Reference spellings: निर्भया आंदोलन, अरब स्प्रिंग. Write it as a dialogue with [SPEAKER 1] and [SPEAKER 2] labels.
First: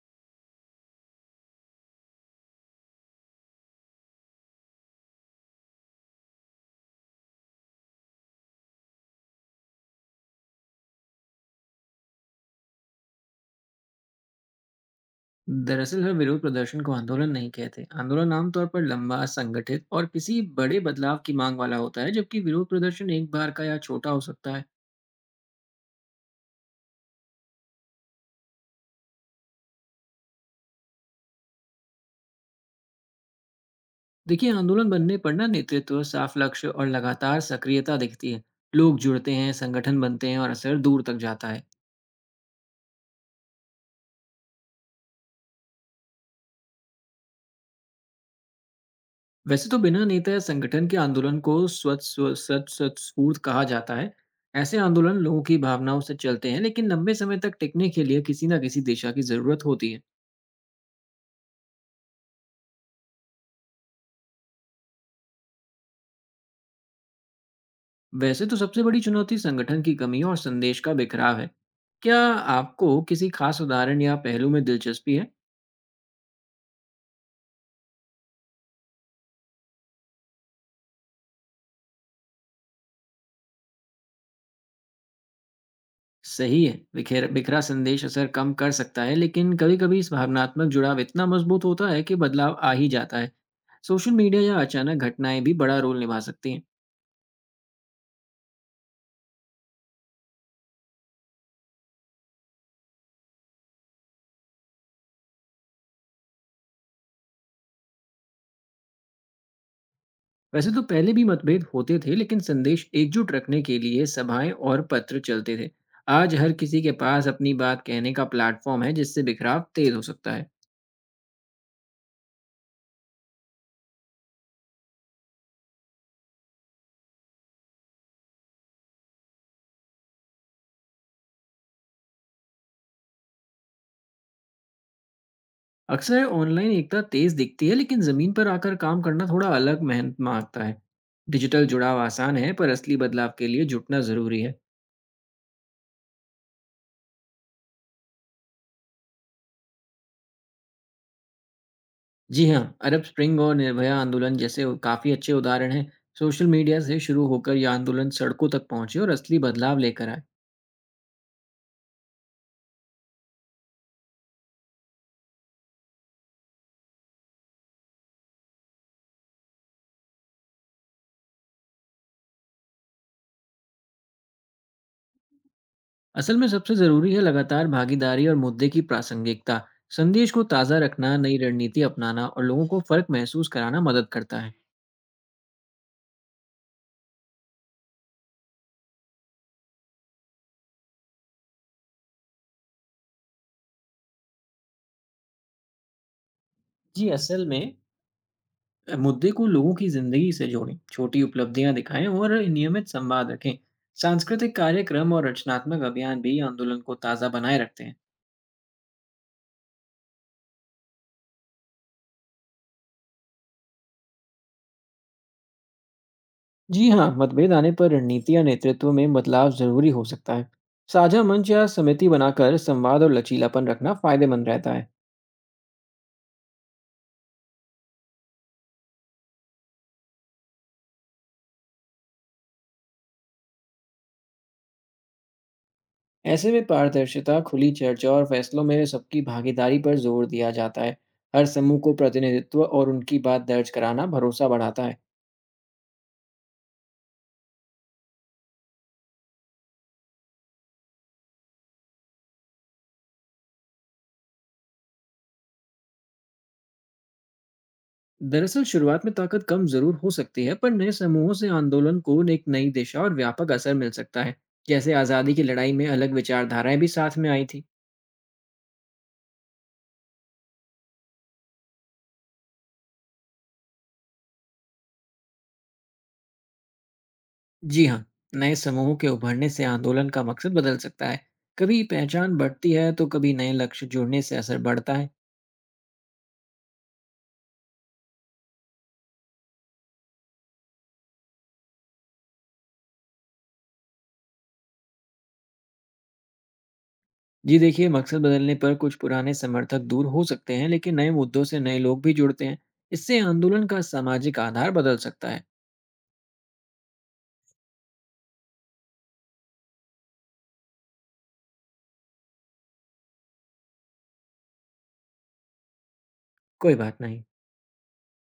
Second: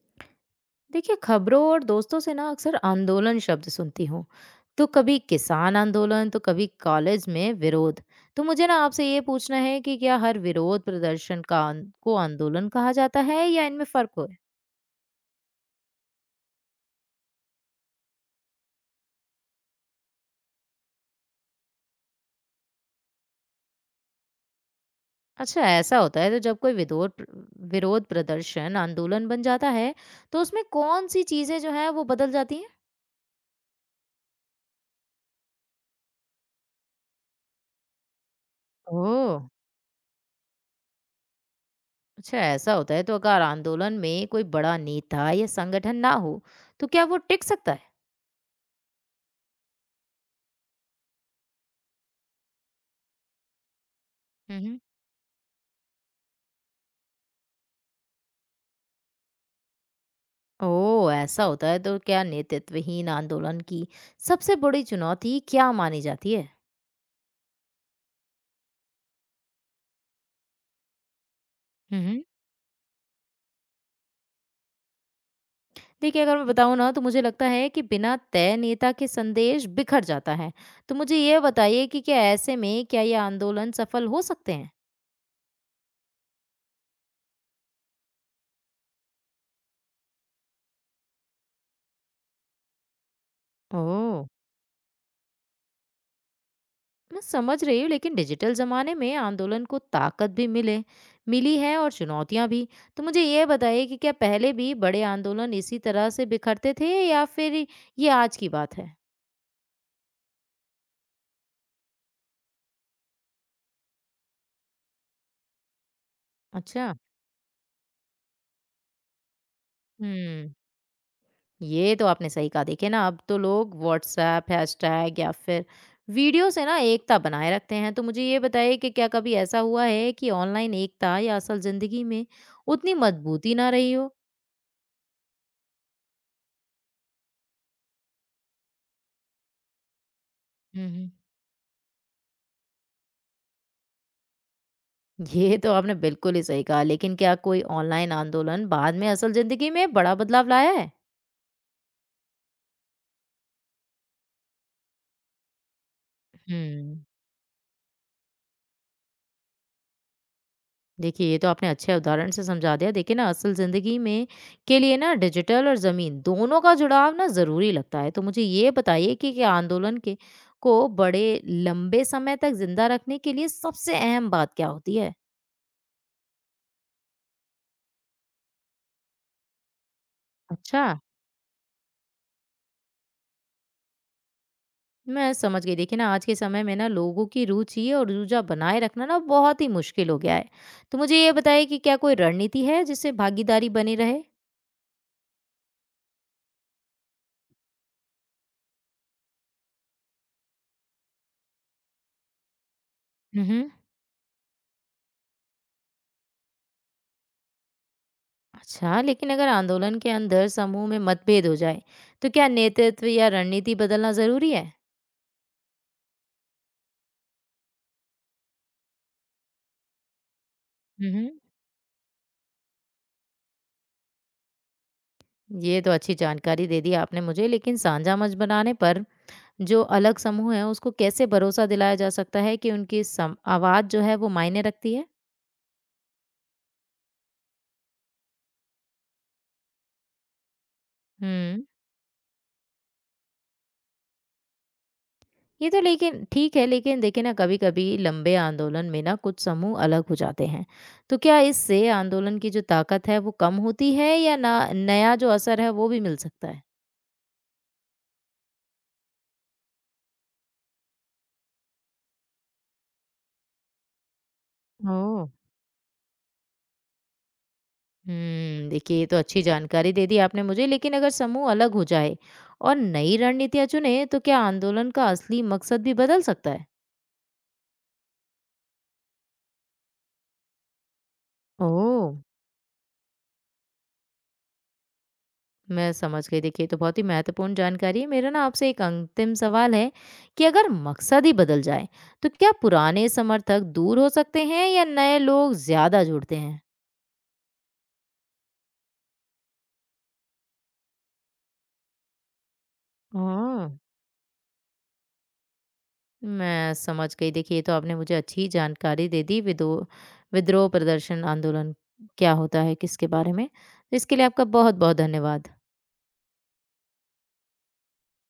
[SPEAKER 1] देखिए, खबरों और दोस्तों से ना अक्सर आंदोलन शब्द सुनती हूँ। तो कभी किसान आंदोलन तो कभी कॉलेज में विरोध। तो मुझे ना आपसे ये पूछना है कि क्या हर विरोध प्रदर्शन का को आंदोलन कहा जाता है या इनमें फर्क हो।
[SPEAKER 2] दरअसल हर विरोध प्रदर्शन को आंदोलन नहीं कहते। आंदोलन आमतौर पर लंबा, संगठित और किसी बड़े बदलाव की मांग वाला होता है, जबकि विरोध प्रदर्शन एक बार का या छोटा हो सकता है।
[SPEAKER 1] अच्छा, ऐसा होता है तो जब कोई विरोध विरोध प्रदर्शन आंदोलन बन जाता है तो उसमें कौन सी चीजें जो है वो बदल जाती हैं।
[SPEAKER 2] देखिए, आंदोलन बनने पर ना नेतृत्व, साफ लक्ष्य और लगातार सक्रियता दिखती है। लोग
[SPEAKER 1] ओह,
[SPEAKER 2] जुड़ते हैं, संगठन बनते हैं और असर दूर तक जाता है।
[SPEAKER 1] अच्छा ऐसा होता है तो अगर आंदोलन में कोई बड़ा नेता या संगठन ना हो तो क्या वो टिक सकता
[SPEAKER 2] वैसे तो बिना नेता या संगठन के आंदोलन को स्वत स्व- सत सत्स्फूर्त कहा जाता है। ऐसे
[SPEAKER 1] है?
[SPEAKER 2] आंदोलन लोगों की भावनाओं से चलते हैं, लेकिन लंबे समय तक टिकने के लिए किसी न किसी दिशा की जरूरत होती है।
[SPEAKER 1] ओह! ऐसा होता है तो क्या नेतृत्वहीन आंदोलन की सबसे बड़ी चुनौती क्या मानी जाती है?
[SPEAKER 2] वैसे तो सबसे बड़ी चुनौती संगठन की कमी और संदेश का बिखराव है।
[SPEAKER 1] हुँ, हुँ।
[SPEAKER 2] क्या आपको किसी खास उदाहरण या पहलू में दिलचस्पी है?
[SPEAKER 1] देखिए, अगर मैं बताऊँ ना तो मुझे लगता है कि बिना तय नेता के संदेश बिखर जाता है। तो मुझे ये बताइए कि क्या ऐसे में क्या ये आंदोलन सफल हो सकते हैं?
[SPEAKER 2] सही है, बिखेर बिखरा संदेश असर कम कर सकता है, लेकिन कभी कभी इस भावनात्मक जुड़ाव इतना मजबूत होता है कि बदलाव आ ही जाता है। सोशल
[SPEAKER 1] ओह!
[SPEAKER 2] मीडिया या अचानक घटनाएं भी बड़ा रोल निभा सकती हैं।
[SPEAKER 1] मैं समझ रही हूँ लेकिन डिजिटल ज़माने में आंदोलन को ताकत भी मिले मिली है और चुनौतियाँ भी। तो मुझे ये बताइए कि क्या पहले भी बड़े आंदोलन इसी तरह से बिखरते थे या फिर ये आज की बात है?
[SPEAKER 2] वैसे तो पहले भी मतभेद होते थे, लेकिन संदेश एकजुट रखने के लिए सभाएं और पत्र चलते थे। आज हर किसी के
[SPEAKER 1] अच्छा।
[SPEAKER 2] पास अपनी बात कहने का प्लेटफॉर्म है, जिससे बिखराव तेज हो सकता है।
[SPEAKER 1] हुँ। ये तो आपने सही कहा। देखिए ना अब तो लोग व्हाट्सएप, हैशटैग या फिर वीडियो से ना एकता बनाए रखते हैं। तो मुझे ये बताइए कि क्या कभी ऐसा हुआ है कि ऑनलाइन एकता या असल ज़िंदगी में उतनी मजबूती ना रही हो?
[SPEAKER 2] अक्सर ऑनलाइन एकता तेज दिखती है, लेकिन जमीन पर आकर काम करना थोड़ा अलग मेहनत मांगता है।
[SPEAKER 1] हुँ, हुँ।
[SPEAKER 2] डिजिटल जुड़ाव आसान है, पर असली बदलाव के लिए जुटना जरूरी है।
[SPEAKER 1] ये तो आपने बिल्कुल ही सही कहा। लेकिन क्या कोई ऑनलाइन आंदोलन बाद में असल ज़िंदगी में बड़ा बदलाव लाया है?
[SPEAKER 2] जी हाँ, अरब स्प्रिंग और निर्भया आंदोलन जैसे काफी अच्छे उदाहरण हैं। सोशल मीडिया से
[SPEAKER 1] हुँ।
[SPEAKER 2] शुरू होकर यह आंदोलन सड़कों तक पहुंचे और असली बदलाव लेकर आए।
[SPEAKER 1] देखिए, ये तो आपने अच्छे उदाहरण से समझा दिया। देखिए ना असल ज़िंदगी में के लिए ना डिजिटल और ज़मीन दोनों का जुड़ाव ना ज़रूरी लगता है। तो मुझे ये बताइए कि क्या आंदोलन के को बड़े लंबे समय तक ज़िंदा रखने के लिए सबसे अहम बात क्या होती है?
[SPEAKER 2] असल में सबसे जरूरी है लगातार भागीदारी और मुद्दे की प्रासंगिकता। संदेश को ताज़ा
[SPEAKER 1] अच्छा,
[SPEAKER 2] रखना, नई रणनीति अपनाना और लोगों को फर्क महसूस कराना मदद करता है।
[SPEAKER 1] मैं समझ गई। देखिए ना आज के समय में ना लोगों की रुचि और रुझान बनाए रखना ना बहुत ही मुश्किल हो गया है। तो मुझे ये बताइए कि क्या कोई रणनीति है जिससे भागीदारी बनी रहे?
[SPEAKER 2] जी, असल में मुद्दे को लोगों की जिंदगी से जोड़ें, छोटी उपलब्धियां दिखाएं और नियमित संवाद रखें।
[SPEAKER 1] हम्म।
[SPEAKER 2] सांस्कृतिक कार्यक्रम और रचनात्मक अभियान भी आंदोलन को ताज़ा बनाए रखते हैं।
[SPEAKER 1] अच्छा, लेकिन अगर आंदोलन के अंदर समूह में मतभेद हो जाए तो क्या नेतृत्व या रणनीति बदलना जरूरी है?
[SPEAKER 2] जी हाँ, मतभेद आने पर रणनीति या नेतृत्व में बदलाव जरूरी हो सकता है। साझा
[SPEAKER 1] हम्म।
[SPEAKER 2] मंच या समिति बनाकर संवाद और लचीलापन रखना फायदेमंद रहता है।
[SPEAKER 1] ये तो अच्छी जानकारी दे दी आपने मुझे, लेकिन साझा मंच बनाने पर जो अलग समूह है उसको कैसे भरोसा दिलाया जा सकता है कि उनकी आवाज जो है वो मायने रखती है?
[SPEAKER 2] ऐसे में पारदर्शिता, खुली चर्चा और फैसलों में सबकी भागीदारी पर जोर दिया जाता है। हर
[SPEAKER 1] हम्म।
[SPEAKER 2] समूह को प्रतिनिधित्व और उनकी बात दर्ज कराना भरोसा बढ़ाता है।
[SPEAKER 1] ये तो लेकिन ठीक है, लेकिन देखिए ना कभी कभी लंबे आंदोलन में ना कुछ समूह अलग हो जाते हैं, तो क्या इससे आंदोलन की जो ताकत है वो कम होती है या ना नया जो असर है वो भी मिल सकता है?
[SPEAKER 2] दरअसल शुरुआत में ताकत कम जरूर हो सकती है, पर नए समूहों से आंदोलन को एक नई दिशा और व्यापक असर मिल सकता है। जैसे
[SPEAKER 1] ओ।
[SPEAKER 2] आज़ादी की लड़ाई में अलग विचारधाराएं भी साथ में आई थी।
[SPEAKER 1] देखिए ये तो अच्छी जानकारी दे दी आपने मुझे, लेकिन अगर समूह अलग हो जाए और नई रणनीतियां चुने तो क्या आंदोलन का असली मकसद भी बदल सकता है?
[SPEAKER 2] जी हाँ, नए समूहों के उभरने से आंदोलन का मकसद बदल सकता है। कभी
[SPEAKER 1] ओह,
[SPEAKER 2] पहचान बढ़ती है तो कभी नए लक्ष्य जुड़ने से असर बढ़ता है।
[SPEAKER 1] मैं समझ गई। देखिए, ये तो बहुत ही महत्वपूर्ण जानकारी है। मेरा ना आपसे एक अंतिम सवाल है कि अगर मकसद ही बदल जाए तो क्या पुराने समर्थक दूर हो सकते हैं या नए लोग ज्यादा जुड़ते हैं?
[SPEAKER 2] जी देखिए, मकसद बदलने पर कुछ पुराने समर्थक दूर हो सकते हैं, लेकिन नए मुद्दों से नए लोग भी जुड़ते हैं। इससे आंदोलन
[SPEAKER 1] हाँ,
[SPEAKER 2] का सामाजिक आधार बदल सकता है।
[SPEAKER 1] मैं समझ गई। देखिए, ये तो आपने मुझे अच्छी जानकारी दे दी विदो विद्रोह प्रदर्शन आंदोलन क्या होता है, किसके बारे में। इसके लिए आपका बहुत-बहुत धन्यवाद।
[SPEAKER 2] कोई बात नहीं।